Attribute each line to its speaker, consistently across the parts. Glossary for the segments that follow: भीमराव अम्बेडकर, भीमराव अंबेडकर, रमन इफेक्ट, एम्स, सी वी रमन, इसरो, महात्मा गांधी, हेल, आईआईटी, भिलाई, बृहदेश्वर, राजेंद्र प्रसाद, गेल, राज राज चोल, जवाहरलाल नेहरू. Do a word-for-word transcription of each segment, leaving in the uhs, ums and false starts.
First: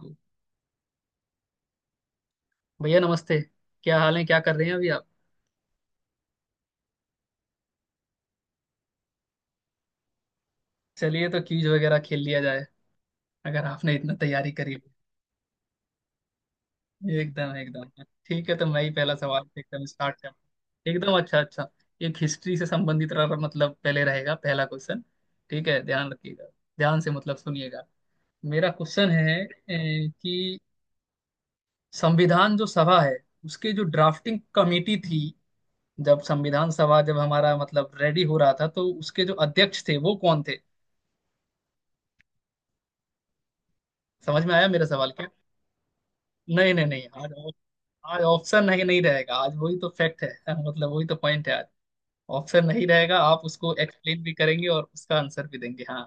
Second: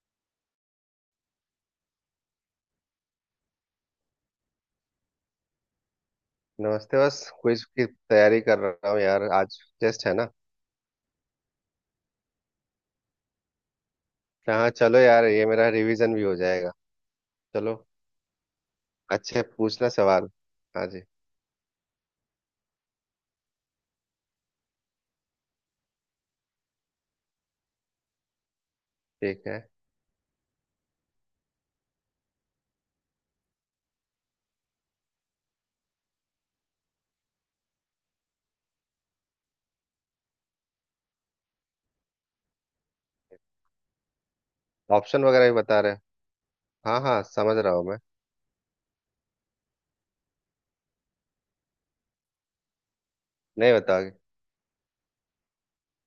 Speaker 1: गो। भैया नमस्ते। क्या हाल है, क्या कर रहे हैं अभी आप?
Speaker 2: नमस्ते। बस क्विज की तैयारी कर रहा हूँ यार, आज टेस्ट है ना।
Speaker 1: चलिए तो क्यूज वगैरह खेल लिया जाए, अगर आपने इतना तैयारी
Speaker 2: हाँ
Speaker 1: करी है।
Speaker 2: चलो यार, ये मेरा रिवीजन भी हो जाएगा।
Speaker 1: एकदम
Speaker 2: चलो,
Speaker 1: एकदम ठीक है, तो मैं ही पहला
Speaker 2: अच्छे
Speaker 1: सवाल एकदम
Speaker 2: पूछना
Speaker 1: स्टार्ट
Speaker 2: सवाल।
Speaker 1: कर,
Speaker 2: हाँ जी।
Speaker 1: एकदम अच्छा अच्छा। एक हिस्ट्री से संबंधित रह- मतलब पहले रहेगा पहला क्वेश्चन। ठीक है, ध्यान रखिएगा। ध्यान से मतलब सुनिएगा। मेरा क्वेश्चन
Speaker 2: ठीक
Speaker 1: है अ,
Speaker 2: है।
Speaker 1: कि संविधान जो सभा है, उसके जो ड्राफ्टिंग कमेटी थी, जब संविधान सभा जब हमारा मतलब रेडी हो रहा था, तो उसके जो अध्यक्ष थे वो कौन थे? समझ में आया मेरा सवाल
Speaker 2: ऑप्शन
Speaker 1: क्या?
Speaker 2: वगैरह भी बता रहे हैं?
Speaker 1: नहीं नहीं
Speaker 2: हाँ
Speaker 1: नहीं
Speaker 2: हाँ,
Speaker 1: आज।
Speaker 2: समझ रहा हूँ मैं।
Speaker 1: आज ऑप्शन नहीं नहीं रहेगा, आज वही तो फैक्ट है मतलब वही तो पॉइंट है आज। ऑप्शन नहीं रहेगा, आप
Speaker 2: नहीं
Speaker 1: उसको
Speaker 2: बता, अच्छा।
Speaker 1: एक्सप्लेन भी करेंगे और उसका आंसर भी देंगे। हाँ,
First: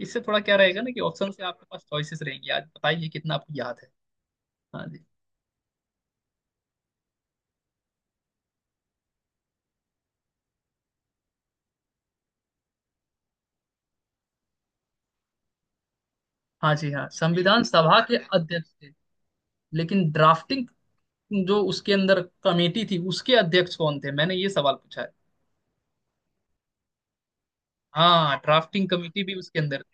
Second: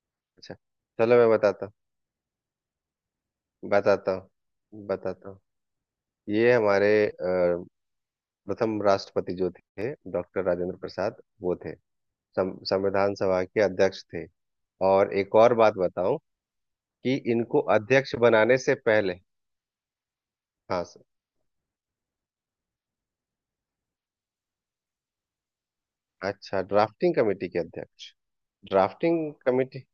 Speaker 1: इससे थोड़ा क्या रहेगा ना कि
Speaker 2: चलो, मैं
Speaker 1: ऑप्शन से आपके
Speaker 2: बताता
Speaker 1: पास चॉइसेस रहेंगी। आज बताइए कितना आपको
Speaker 2: हूँ
Speaker 1: याद है।
Speaker 2: बताता
Speaker 1: हाँ
Speaker 2: हूँ
Speaker 1: जी।
Speaker 2: बताता हूँ ये हमारे अ, प्रथम राष्ट्रपति जो थे, डॉक्टर राजेंद्र प्रसाद, वो थे सं- संविधान सभा के अध्यक्ष थे। और एक और बात बताऊं
Speaker 1: हाँ जी, हाँ
Speaker 2: कि इनको
Speaker 1: संविधान सभा
Speaker 2: अध्यक्ष
Speaker 1: के
Speaker 2: बनाने
Speaker 1: अध्यक्ष
Speaker 2: से
Speaker 1: थे,
Speaker 2: पहले,
Speaker 1: लेकिन ड्राफ्टिंग
Speaker 2: हाँ।
Speaker 1: जो उसके अंदर कमेटी थी उसके अध्यक्ष कौन थे, मैंने ये सवाल पूछा है।
Speaker 2: अच्छा, ड्राफ्टिंग कमेटी के अध्यक्ष,
Speaker 1: हाँ ड्राफ्टिंग
Speaker 2: ड्राफ्टिंग
Speaker 1: कमेटी भी उसके अंदर।
Speaker 2: कमेटी,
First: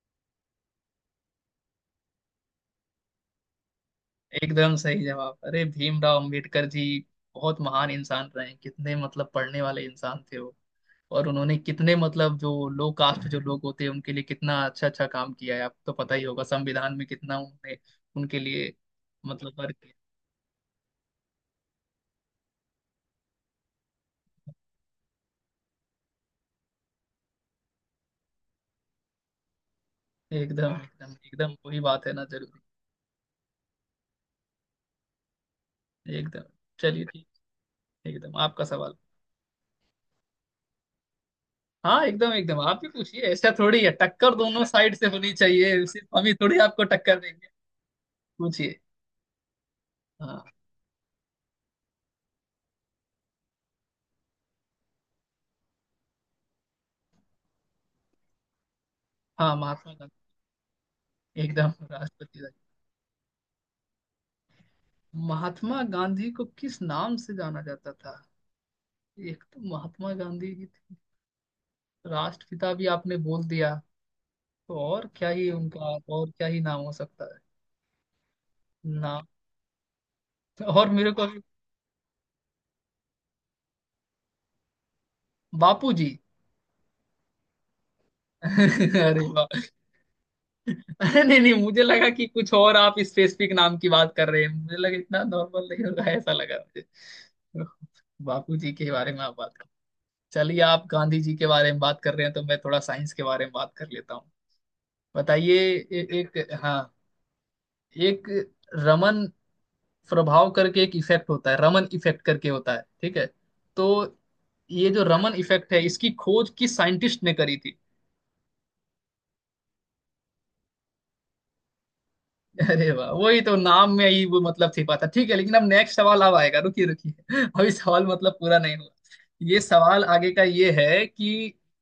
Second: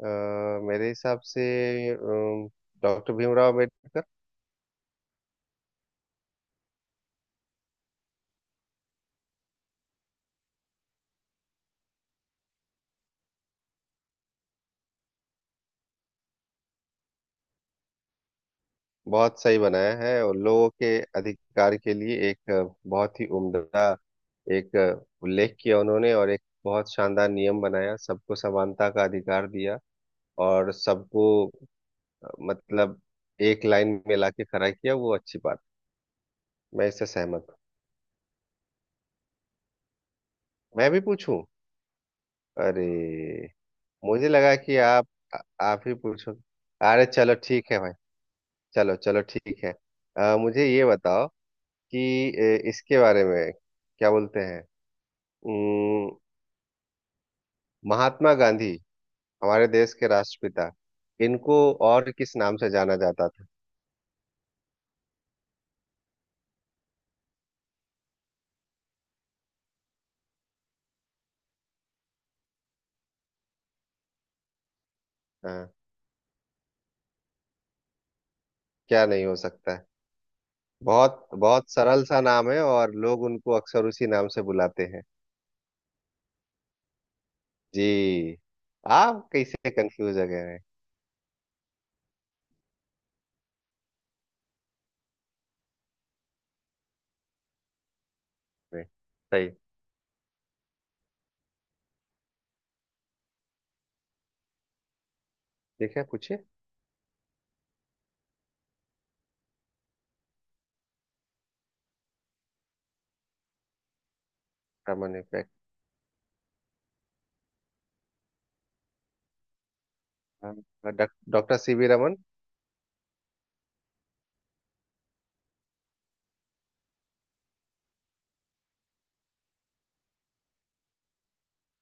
Speaker 2: अ, मेरे हिसाब से डॉक्टर भीमराव अम्बेडकर।
Speaker 1: एकदम सही जवाब। अरे भीमराव अंबेडकर जी बहुत महान इंसान रहे हैं, कितने मतलब पढ़ने वाले इंसान थे वो। और उन्होंने कितने मतलब जो लो कास्ट जो लोग होते हैं उनके लिए कितना अच्छा अच्छा काम किया है, आपको तो पता ही होगा, संविधान में कितना उन्होंने उनके लिए
Speaker 2: बहुत सही
Speaker 1: मतलब वर्क
Speaker 2: बनाया
Speaker 1: किया।
Speaker 2: है और लोगों के अधिकार के लिए एक अ, बहुत ही उम्दा, एक अ, उल्लेख किया उन्होंने। और एक बहुत शानदार नियम बनाया, सबको समानता का अधिकार दिया
Speaker 1: एकदम
Speaker 2: और
Speaker 1: एकदम
Speaker 2: सबको
Speaker 1: एकदम वही बात है ना
Speaker 2: अ,
Speaker 1: जरूरी।
Speaker 2: मतलब एक लाइन में लाके खड़ा किया। वो अच्छी बात,
Speaker 1: एकदम
Speaker 2: मैं
Speaker 1: चलिए
Speaker 2: इससे
Speaker 1: ठीक।
Speaker 2: सहमत हूँ।
Speaker 1: एकदम आपका सवाल।
Speaker 2: मैं भी पूछूं?
Speaker 1: हाँ एकदम एकदम आप
Speaker 2: अरे,
Speaker 1: भी पूछिए, ऐसा थोड़ी है,
Speaker 2: मुझे
Speaker 1: टक्कर
Speaker 2: लगा
Speaker 1: दोनों
Speaker 2: कि
Speaker 1: साइड से
Speaker 2: आप,
Speaker 1: होनी
Speaker 2: आ- आप
Speaker 1: चाहिए,
Speaker 2: ही
Speaker 1: सिर्फ हम
Speaker 2: पूछो।
Speaker 1: ही थोड़ी आपको
Speaker 2: अरे
Speaker 1: टक्कर
Speaker 2: चलो
Speaker 1: देंगे।
Speaker 2: ठीक है भाई।
Speaker 1: पूछिए।
Speaker 2: चलो चलो, ठीक है। अ,
Speaker 1: हाँ
Speaker 2: मुझे ये बताओ कि ए, इसके बारे में क्या बोलते हैं, उम्म, महात्मा गांधी,
Speaker 1: हाँ
Speaker 2: हमारे
Speaker 1: महात्मा
Speaker 2: देश के
Speaker 1: गांधी।
Speaker 2: राष्ट्रपिता, इनको
Speaker 1: एकदम
Speaker 2: और किस
Speaker 1: राष्ट्रपति राज।
Speaker 2: नाम से जाना जाता था?
Speaker 1: महात्मा गांधी को किस नाम से जाना जाता था? एक तो महात्मा गांधी जी थे, राष्ट्रपिता भी आपने बोल दिया, तो और क्या ही
Speaker 2: हाँ,
Speaker 1: उनका, और क्या ही नाम हो सकता है?
Speaker 2: क्या नहीं
Speaker 1: नाम।
Speaker 2: हो सकता है।
Speaker 1: तो और मेरे को
Speaker 2: बहुत
Speaker 1: अभी।
Speaker 2: बहुत सरल सा नाम है और लोग उनको अक्सर उसी नाम से बुलाते हैं।
Speaker 1: बापू जी।
Speaker 2: जी।
Speaker 1: अरे
Speaker 2: आप
Speaker 1: वाह।
Speaker 2: कैसे कंफ्यूज हो गए हैं
Speaker 1: अरे नहीं नहीं, मुझे लगा कि कुछ और आप स्पेसिफिक नाम की बात कर रहे हैं, मुझे लगा इतना नॉर्मल नहीं होगा, ऐसा लगा मुझे। बापू जी
Speaker 2: इसमें?
Speaker 1: के बारे में आप
Speaker 2: सही।
Speaker 1: बात कर। चलिए आप गांधी जी के बारे में बात कर रहे हैं, तो मैं थोड़ा साइंस के बारे में बात कर लेता हूँ। बताइए।
Speaker 2: ठीक है,
Speaker 1: ए,
Speaker 2: पूछिए।
Speaker 1: एक हाँ, एक रमन प्रभाव करके एक इफेक्ट होता है, रमन इफेक्ट करके होता है, ठीक है? तो ये जो
Speaker 2: सामान्य।
Speaker 1: रमन इफेक्ट है, इसकी खोज किस साइंटिस्ट ने करी थी?
Speaker 2: हाँ, डॉक- डॉक्टर सी वी रमन।
Speaker 1: अरे वाह, वही तो नाम में ही वो मतलब छिपा था। ठीक है, लेकिन अब नेक्स्ट सवाल अब आएगा, रुकिए रुकिए, अभी सवाल मतलब पूरा नहीं हुआ। ये सवाल आगे का ये है कि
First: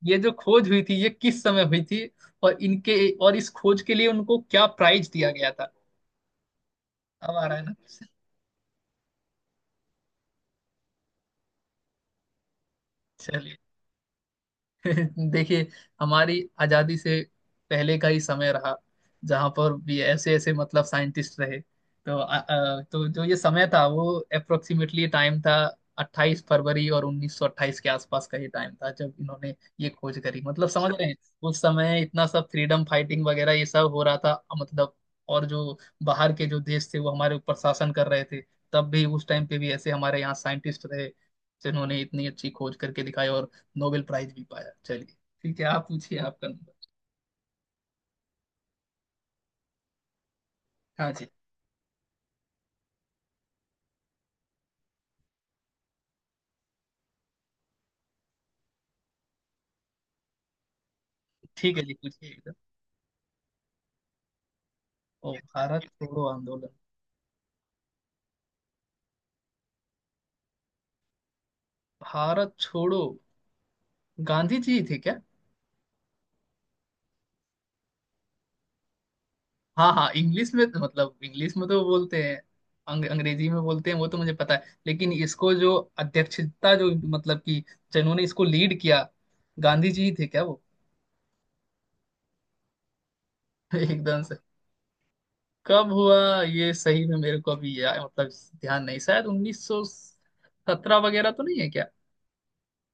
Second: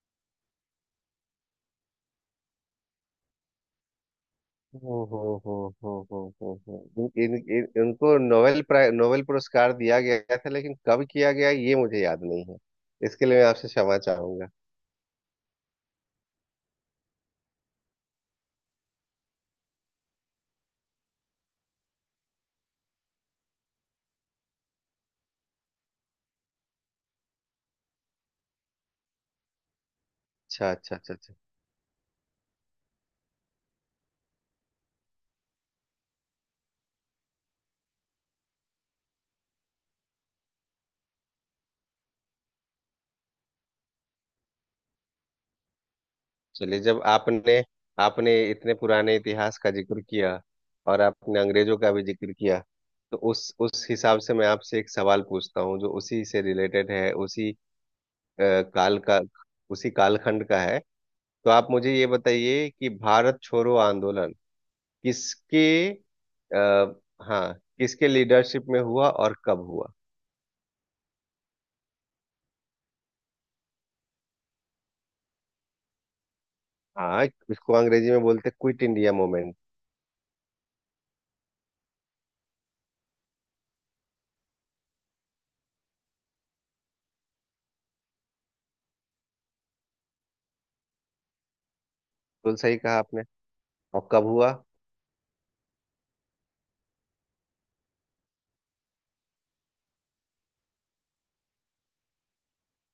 Speaker 1: ये जो खोज हुई थी ये किस समय हुई थी, और इनके, और इस खोज के लिए उनको क्या
Speaker 2: हो
Speaker 1: प्राइज
Speaker 2: हो
Speaker 1: दिया गया
Speaker 2: हो
Speaker 1: था?
Speaker 2: हो हो हो हो इन, इन,
Speaker 1: अब आ रहा है
Speaker 2: इन,
Speaker 1: ना।
Speaker 2: इनको नोबेल प्राइ नोबेल पुरस्कार दिया गया था, लेकिन कब किया गया ये मुझे याद नहीं है। इसके लिए मैं
Speaker 1: चलिए,
Speaker 2: आपसे क्षमा चाहूंगा।
Speaker 1: देखिए, हमारी आजादी से पहले का ही समय रहा, जहां पर भी ऐसे ऐसे मतलब साइंटिस्ट रहे। तो अ, अ, तो जो ये समय था वो अप्रोक्सीमेटली टाइम था, अट्ठाईस फरवरी और उन्नीस सौ अट्ठाईस के आसपास का ये टाइम था जब इन्होंने ये खोज करी, मतलब
Speaker 2: अच्छा
Speaker 1: समझ
Speaker 2: अच्छा
Speaker 1: रहे हैं।
Speaker 2: अच्छा अच्छा।
Speaker 1: उस समय इतना सब फ्रीडम फाइटिंग वगैरह ये सब हो रहा था, मतलब और जो बाहर के जो देश थे वो हमारे ऊपर शासन कर रहे थे। तब भी उस टाइम पे भी ऐसे हमारे यहाँ साइंटिस्ट रहे जिन्होंने इतनी अच्छी खोज करके दिखाई और नोबेल प्राइज भी पाया। चलिए ठीक है, आप पूछिए, आपका
Speaker 2: चलिए,
Speaker 1: नंबर।
Speaker 2: जब आपने आपने इतने पुराने इतिहास का जिक्र किया और
Speaker 1: हाँ जी।
Speaker 2: आपने अंग्रेजों का भी जिक्र किया, तो उस उस हिसाब से मैं आपसे एक सवाल पूछता हूँ जो उसी से रिलेटेड है, उसी अ, काल का, उसी कालखंड का है। तो आप
Speaker 1: ठीक है जी,
Speaker 2: मुझे ये
Speaker 1: पूछिए एकदम।
Speaker 2: बताइए कि भारत छोड़ो आंदोलन
Speaker 1: ओ
Speaker 2: किसके,
Speaker 1: भारत छोड़ो आंदोलन।
Speaker 2: आ, हाँ, किसके लीडरशिप में हुआ और कब हुआ?
Speaker 1: भारत छोड़ो गांधी जी थे क्या?
Speaker 2: हाँ। इसको अंग्रेजी में बोलते, क्विट इंडिया मूवमेंट।
Speaker 1: हाँ हाँ, इंग्लिश में तो, मतलब इंग्लिश में तो बोलते हैं। अंग, अंग्रेजी में बोलते हैं, वो तो मुझे पता है, लेकिन इसको जो अध्यक्षता जो, मतलब कि जिन्होंने इसको लीड किया, गांधी जी ही थे क्या वो?
Speaker 2: बिल्कुल सही कहा आपने। और
Speaker 1: एकदम
Speaker 2: कब
Speaker 1: से।
Speaker 2: हुआ?
Speaker 1: कब हुआ ये सही में मेरे को अभी या, मतलब ध्यान नहीं। शायद उन्नीस सौ सत्रह वगैरह तो नहीं है क्या?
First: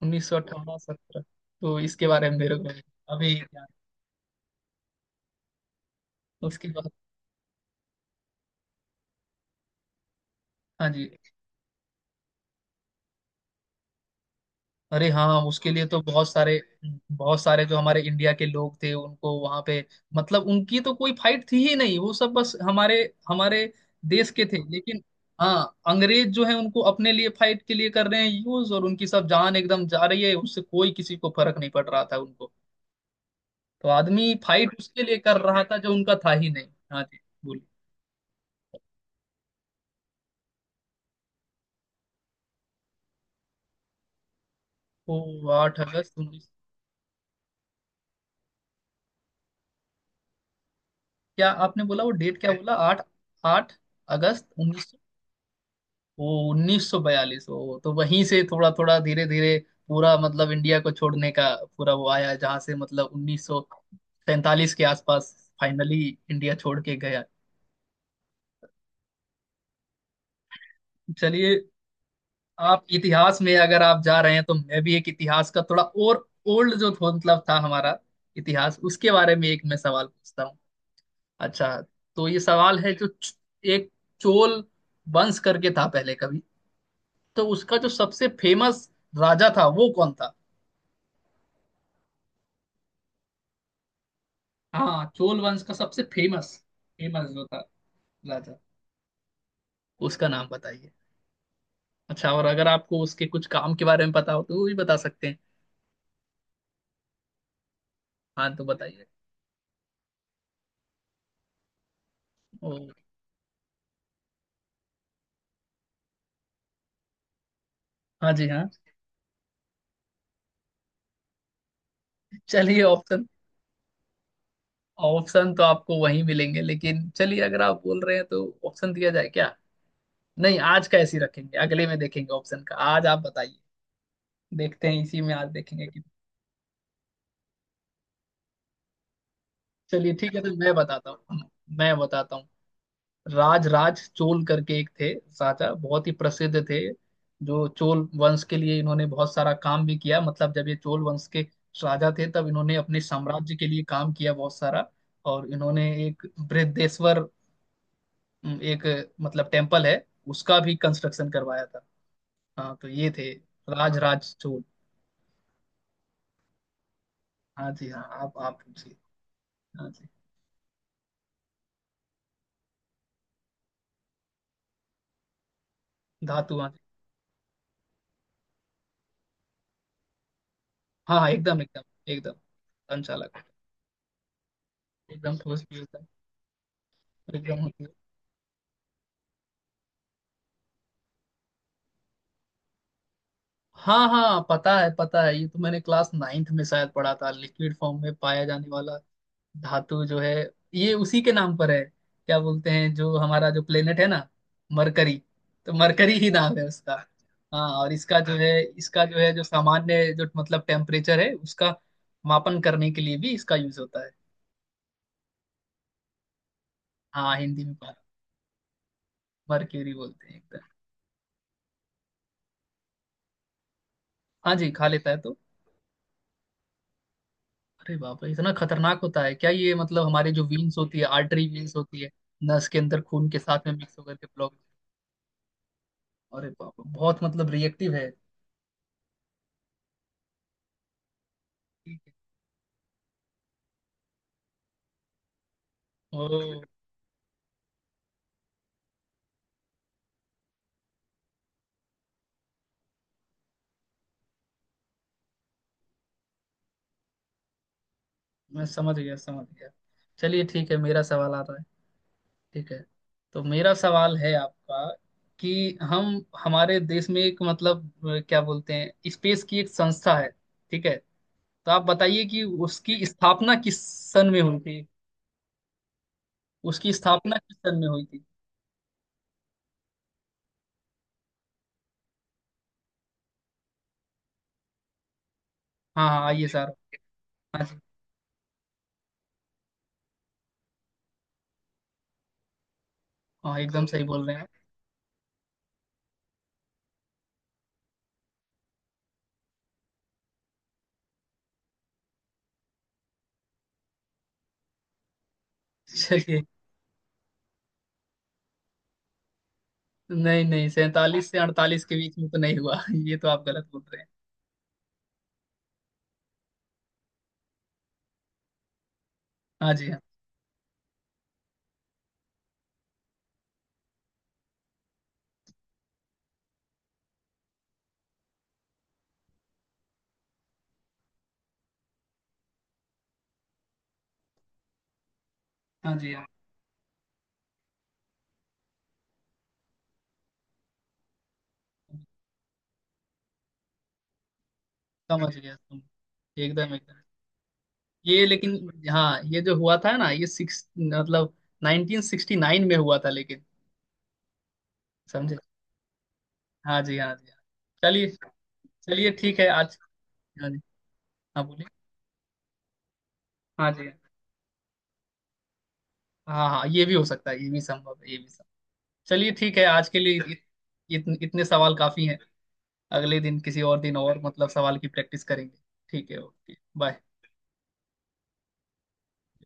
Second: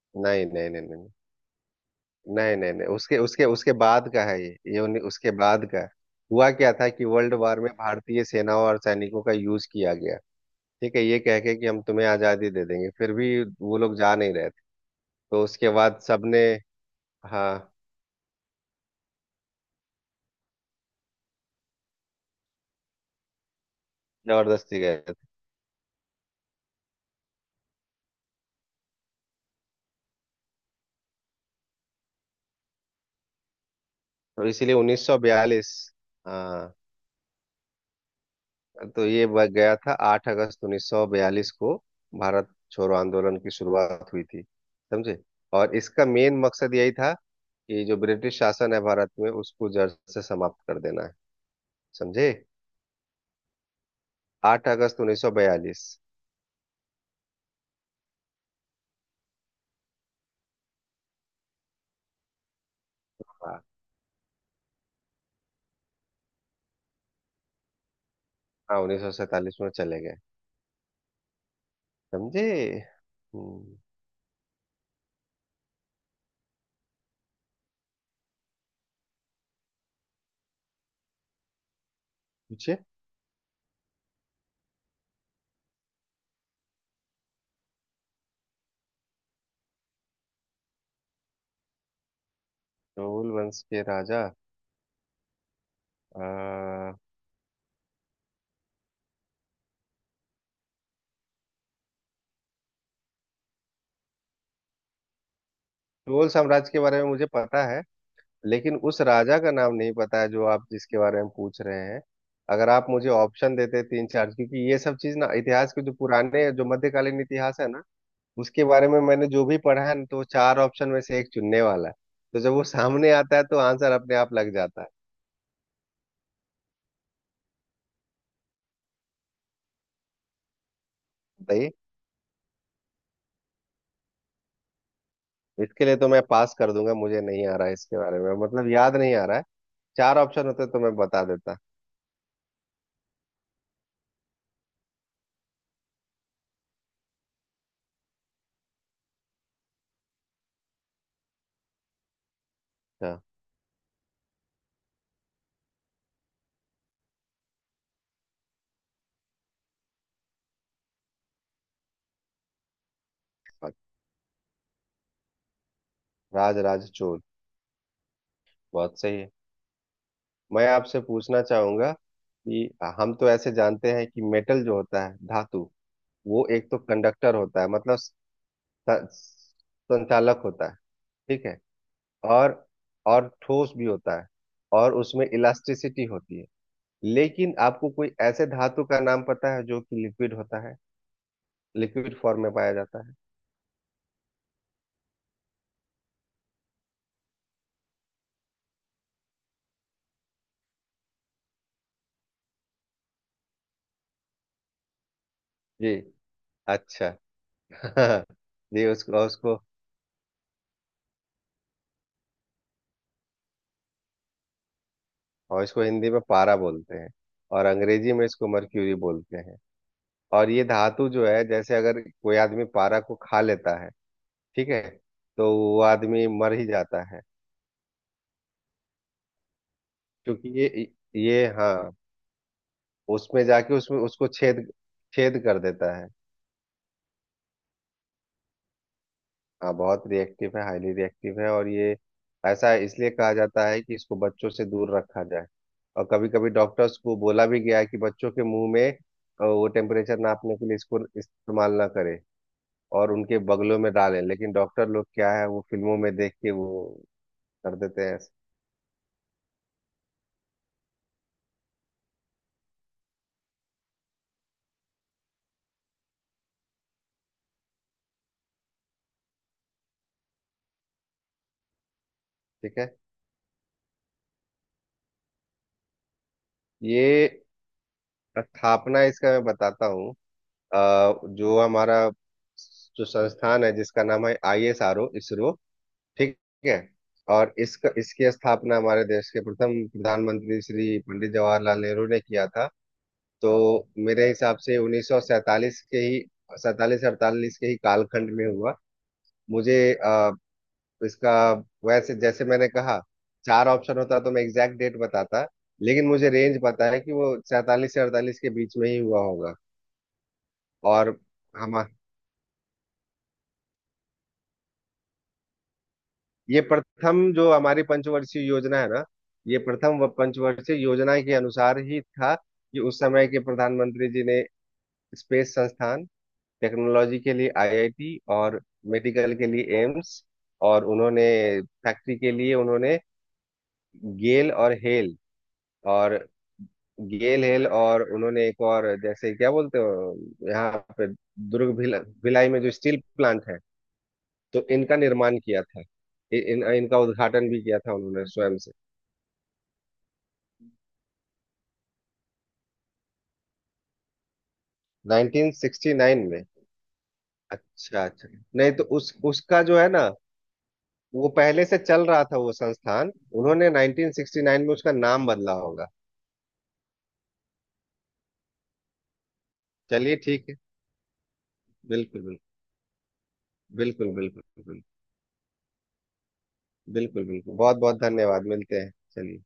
Speaker 1: उन्नीस सौ
Speaker 2: नहीं नहीं
Speaker 1: अट्ठावन
Speaker 2: नहीं नहीं
Speaker 1: सत्रह, तो इसके बारे में
Speaker 2: नहीं
Speaker 1: मेरे को
Speaker 2: नहीं नहीं, उसके
Speaker 1: अभी
Speaker 2: उसके
Speaker 1: ध्यान-
Speaker 2: उसके बाद का है, ये ये उन्नी- उसके बाद का है। हुआ
Speaker 1: उसके
Speaker 2: क्या था
Speaker 1: बाद।
Speaker 2: कि वर्ल्ड वार में भारतीय सेनाओं और सैनिकों का यूज किया गया।
Speaker 1: हाँ
Speaker 2: ठीक है,
Speaker 1: जी।
Speaker 2: ये कह के कि हम तुम्हें आजादी दे देंगे, फिर भी वो लोग जा नहीं रहे थे।
Speaker 1: अरे हाँ
Speaker 2: तो उसके
Speaker 1: उसके लिए
Speaker 2: बाद
Speaker 1: तो बहुत
Speaker 2: सबने,
Speaker 1: सारे, बहुत सारे
Speaker 2: हाँ,
Speaker 1: जो हमारे इंडिया के लोग थे उनको वहां पे, मतलब उनकी तो कोई फाइट थी ही नहीं, वो सब बस हमारे हमारे देश के थे
Speaker 2: जबरदस्ती गए।
Speaker 1: लेकिन। हाँ, अंग्रेज जो है उनको अपने लिए फाइट के लिए कर रहे हैं यूज, और उनकी सब जान एकदम जा रही है, उससे कोई किसी को फर्क नहीं पड़ रहा था उनको। तो आदमी
Speaker 2: तो
Speaker 1: फाइट
Speaker 2: इसीलिए
Speaker 1: उसके लिए कर रहा
Speaker 2: उन्नीस सौ बयालीस।
Speaker 1: था जो उनका था ही नहीं।
Speaker 2: हाँ।
Speaker 1: हाँ जी, बोलिए।
Speaker 2: तो ये ब- गया था, आठ अगस्त उन्नीस सौ बयालीस को भारत छोड़ो आंदोलन की शुरुआत हुई थी। समझे?
Speaker 1: तो
Speaker 2: और
Speaker 1: आठ
Speaker 2: इसका
Speaker 1: अगस्त
Speaker 2: मेन
Speaker 1: उन्नीस
Speaker 2: मकसद यही था कि जो ब्रिटिश शासन है भारत में उसको जड़ से समाप्त कर देना है।
Speaker 1: क्या आपने बोला, वो
Speaker 2: समझे?
Speaker 1: डेट क्या बोला? आठ? आठ अगस्त
Speaker 2: आठ
Speaker 1: उन्नीस
Speaker 2: अगस्त उन्नीस सौ बयालीस।
Speaker 1: सौ उन्नीस सौ बयालीस। ओ तो वहीं से थोड़ा थोड़ा धीरे धीरे पूरा मतलब इंडिया को छोड़ने का पूरा वो आया, जहाँ से मतलब उन्नीस सौ
Speaker 2: हाँ,
Speaker 1: सैंतालीस के आसपास फाइनली इंडिया छोड़ के गया।
Speaker 2: हाँ, उन्नीस सौ सैंतालीस में चले गए।
Speaker 1: चलिए,
Speaker 2: समझे?
Speaker 1: आप इतिहास में
Speaker 2: हम्म,
Speaker 1: अगर आप जा रहे हैं तो मैं भी एक इतिहास का थोड़ा और ओल्ड जो थो- मतलब था हमारा इतिहास, उसके बारे में एक मैं सवाल पूछता हूँ। अच्छा, तो ये
Speaker 2: पूछिए।
Speaker 1: सवाल है जो च- एक चोल वंश करके था पहले कभी, तो उसका जो सबसे फेमस राजा था वो कौन था?
Speaker 2: चोल वंश के राजा,
Speaker 1: हाँ चोल वंश का सबसे फेमस
Speaker 2: अ,
Speaker 1: फेमस जो था राजा, उसका नाम बताइए। अच्छा, और अगर आपको उसके कुछ काम के बारे में पता हो तो वो भी बता सकते हैं।
Speaker 2: चोल साम्राज्य के बारे में मुझे पता है,
Speaker 1: हाँ तो
Speaker 2: लेकिन उस
Speaker 1: बताइए।
Speaker 2: राजा का नाम नहीं पता है जो आप जिसके बारे में पूछ रहे हैं। अगर
Speaker 1: ओ
Speaker 2: आप मुझे ऑप्शन देते तीन चार, क्योंकि ये सब चीज ना, इतिहास के जो पुराने, जो मध्यकालीन इतिहास है ना,
Speaker 1: हाँ जी
Speaker 2: उसके
Speaker 1: हाँ।
Speaker 2: बारे में मैंने जो भी पढ़ा है ना, तो वो चार ऑप्शन में से एक चुनने वाला है। तो जब वो
Speaker 1: चलिए
Speaker 2: सामने
Speaker 1: ऑप्शन
Speaker 2: आता है तो आंसर अपने आप लग जाता है।
Speaker 1: ऑप्शन तो आपको वहीं मिलेंगे, लेकिन चलिए अगर आप बोल रहे हैं तो ऑप्शन दिया जाए क्या? नहीं, आज का ऐसे ही रखेंगे,
Speaker 2: बताइए।
Speaker 1: अगले में देखेंगे ऑप्शन का। आज आप बताइए, देखते हैं इसी में आज
Speaker 2: इसके
Speaker 1: देखेंगे
Speaker 2: लिए
Speaker 1: कि।
Speaker 2: तो मैं पास कर दूंगा, मुझे नहीं आ रहा है, इसके बारे में मतलब याद नहीं आ रहा है।
Speaker 1: चलिए
Speaker 2: चार
Speaker 1: ठीक है,
Speaker 2: ऑप्शन
Speaker 1: तो
Speaker 2: होते
Speaker 1: मैं
Speaker 2: तो मैं
Speaker 1: बताता
Speaker 2: बता
Speaker 1: हूँ
Speaker 2: देता।
Speaker 1: मैं बताता हूँ राज राज चोल करके एक थे, राजा बहुत ही प्रसिद्ध थे, जो चोल वंश के लिए इन्होंने बहुत सारा काम भी किया, मतलब जब ये चोल वंश के राजा थे तब इन्होंने अपने
Speaker 2: अच्छा,
Speaker 1: साम्राज्य के लिए काम किया बहुत सारा। और इन्होंने एक बृहदेश्वर अम, एक मतलब टेम्पल है, उसका भी कंस्ट्रक्शन करवाया था। हाँ तो ये थे राज राज चोल।
Speaker 2: राज राज चोल।
Speaker 1: हाँ जी हाँ, आप आप पूछिए।
Speaker 2: बहुत सही है।
Speaker 1: हाँ जी।
Speaker 2: मैं आपसे पूछना चाहूंगा कि हम तो ऐसे जानते हैं कि मेटल जो होता है, धातु, वो
Speaker 1: धातु, हाँ
Speaker 2: एक
Speaker 1: जी।
Speaker 2: तो कंडक्टर होता है, मतलब स- संचालक होता है।
Speaker 1: हाँ हाँ
Speaker 2: ठीक है।
Speaker 1: एकदम एकदम। एकदम
Speaker 2: और और
Speaker 1: संचालक।
Speaker 2: ठोस भी होता है, और उसमें
Speaker 1: एकदम ठोस भी
Speaker 2: इलास्टिसिटी
Speaker 1: होता
Speaker 2: होती है।
Speaker 1: है।
Speaker 2: लेकिन
Speaker 1: एकदम होती
Speaker 2: आपको
Speaker 1: है।
Speaker 2: कोई ऐसे धातु का नाम पता है जो कि लिक्विड होता है, लिक्विड फॉर्म में पाया जाता है?
Speaker 1: हाँ हाँ पता है पता है, ये तो मैंने क्लास नाइन्थ में शायद पढ़ा था, लिक्विड फॉर्म में पाया जाने वाला धातु जो है ये उसी के नाम पर है, क्या बोलते हैं जो हमारा जो प्लेनेट है ना, मरकरी, तो
Speaker 2: जी।
Speaker 1: मरकरी ही नाम है उसका।
Speaker 2: अच्छा।
Speaker 1: हाँ, और इसका जो है
Speaker 2: जी,
Speaker 1: इसका जो
Speaker 2: उसको
Speaker 1: है जो
Speaker 2: उसको
Speaker 1: सामान्य जो मतलब टेम्परेचर है उसका मापन करने के लिए भी इसका यूज होता है।
Speaker 2: और इसको हिंदी में पारा बोलते हैं,
Speaker 1: हाँ हिंदी
Speaker 2: और
Speaker 1: में।
Speaker 2: अंग्रेजी में इसको मर्क्यूरी बोलते हैं।
Speaker 1: मरक्यूरी बोलते हैं
Speaker 2: और
Speaker 1: एकदम।
Speaker 2: ये धातु जो है, जैसे अगर कोई आदमी पारा को खा लेता है,
Speaker 1: हाँ
Speaker 2: ठीक
Speaker 1: जी,
Speaker 2: है,
Speaker 1: खा लेता है तो।
Speaker 2: तो वो आदमी मर ही जाता है।
Speaker 1: अरे बाप रे, इतना खतरनाक होता है क्या ये? मतलब हमारी जो
Speaker 2: क्योंकि
Speaker 1: वीन्स
Speaker 2: ये,
Speaker 1: होती है, आर्टरी
Speaker 2: ये
Speaker 1: वीन्स
Speaker 2: हाँ,
Speaker 1: होती है, नस के अंदर खून के
Speaker 2: उसमें
Speaker 1: साथ में
Speaker 2: जाके,
Speaker 1: मिक्स
Speaker 2: उसमें
Speaker 1: होकर के
Speaker 2: उसको
Speaker 1: ब्लॉक।
Speaker 2: छेद, छेद कर देता है।
Speaker 1: अरे बाप रे, बहुत मतलब रिएक्टिव है।
Speaker 2: हाँ बहुत रिएक्टिव है, हाईली रिएक्टिव है। और ये
Speaker 1: ठीक है।
Speaker 2: ऐसा इसलिए कहा जाता है कि इसको बच्चों से दूर रखा जाए। और
Speaker 1: ओ,
Speaker 2: कभी कभी डॉक्टर्स को बोला भी गया है कि बच्चों के मुंह में अ, वो टेम्परेचर नापने के लिए इसको इस्तेमाल ना करें, और उनके बगलों में डालें। लेकिन डॉक्टर लोग क्या है, वो फिल्मों में देख के वो कर देते हैं ऐसे।
Speaker 1: मैं समझ गया समझ गया। चलिए ठीक है, मेरा सवाल आ रहा है, ठीक है, तो मेरा सवाल है आपका कि हम, हमारे देश में एक मतलब अ, क्या बोलते हैं, स्पेस की एक संस्था है, ठीक है? तो आप बताइए कि
Speaker 2: ठीक है।
Speaker 1: उसकी स्थापना किस सन में हुई थी? उसकी स्थापना
Speaker 2: ये
Speaker 1: किस सन में हुई थी?
Speaker 2: स्थापना, इसका मैं बताता हूँ। अ, जो हमारा जो संस्थान है जिसका नाम है I S R O, इसरो।
Speaker 1: हाँ हाँ
Speaker 2: ठीक
Speaker 1: आइए सर।
Speaker 2: है। और
Speaker 1: हाँ जी
Speaker 2: इसका इसकी स्थापना हमारे देश के प्रथम प्रधानमंत्री श्री पंडित जवाहरलाल नेहरू ने किया था। तो
Speaker 1: हाँ, एकदम सही बोल
Speaker 2: मेरे
Speaker 1: रहे हैं आप।
Speaker 2: हिसाब से उन्नीस सौ सैंतालीस के ही, सैतालीस अड़तालीस के ही कालखंड में हुआ मुझे। अ, तो इसका, वैसे, जैसे मैंने कहा, चार ऑप्शन होता तो मैं एग्जैक्ट डेट बताता, लेकिन मुझे
Speaker 1: चलिए,
Speaker 2: रेंज पता है कि वो सैतालीस से अड़तालीस के बीच में ही हुआ होगा।
Speaker 1: नहीं नहीं,
Speaker 2: और
Speaker 1: सैंतालीस से
Speaker 2: हम,
Speaker 1: अड़तालीस के बीच में तो नहीं हुआ, ये तो आप गलत बोल रहे हैं।
Speaker 2: ये प्रथम जो हमारी पंचवर्षीय योजना है ना, ये
Speaker 1: हाँ जी
Speaker 2: प्रथम
Speaker 1: हाँ।
Speaker 2: व- पंचवर्षीय योजना के अनुसार ही था कि उस समय के प्रधानमंत्री जी ने स्पेस संस्थान, टेक्नोलॉजी के लिए आईआईटी, और मेडिकल के लिए एम्स, और उन्होंने फैक्ट्री के लिए उन्होंने गेल और हेल,
Speaker 1: हाँ जी
Speaker 2: और
Speaker 1: हाँ।
Speaker 2: गेल हेल और उन्होंने एक और, जैसे क्या बोलते हो यहाँ पे, दुर्ग भिला, भिलाई में जो स्टील प्लांट है, तो इनका
Speaker 1: समझ
Speaker 2: निर्माण
Speaker 1: गया
Speaker 2: किया
Speaker 1: समझ
Speaker 2: था। इ,
Speaker 1: गया।
Speaker 2: इन,
Speaker 1: एकदम एकदम।
Speaker 2: इनका उद्घाटन भी किया था
Speaker 1: ये
Speaker 2: उन्होंने
Speaker 1: लेकिन
Speaker 2: स्वयं से।
Speaker 1: हाँ, ये जो हुआ था ना ये सिक्स मतलब नाइंटीन सिक्सटी नाइन में हुआ था लेकिन। समझे।
Speaker 2: उन्नीस सौ उनहत्तर में।
Speaker 1: हाँ जी हाँ जी हाँ।
Speaker 2: अच्छा
Speaker 1: चलिए।
Speaker 2: अच्छा। नहीं, तो
Speaker 1: चलिए
Speaker 2: उस,
Speaker 1: ठीक है
Speaker 2: उसका
Speaker 1: आज।
Speaker 2: जो है ना,
Speaker 1: हाँ जी।
Speaker 2: वो
Speaker 1: हाँ
Speaker 2: पहले
Speaker 1: बोलिए।
Speaker 2: से चल रहा था वो संस्थान।
Speaker 1: हाँ
Speaker 2: उन्होंने
Speaker 1: जी।
Speaker 2: नाइन्टीन सिक्सटी नाइन में उसका नाम बदला होगा।
Speaker 1: हाँ हाँ हाँ, ये भी हो सकता है, ये भी संभव है, ये भी संभव। चलिए ठीक है, आज के
Speaker 2: चलिए
Speaker 1: लिए इत,
Speaker 2: ठीक है।
Speaker 1: इतने इतने सवाल काफी हैं।
Speaker 2: बिल्कुल
Speaker 1: अगले दिन किसी और दिन
Speaker 2: बिल्कुल
Speaker 1: और
Speaker 2: बिल्कुल
Speaker 1: मतलब
Speaker 2: बिल्कुल
Speaker 1: सवाल
Speaker 2: बिल्कुल
Speaker 1: की प्रैक्टिस करेंगे। ठीक है, ओके बाय।
Speaker 2: बिल्कुल बिल्कुल, बहुत बहुत धन्यवाद, मिलते हैं। चलिए।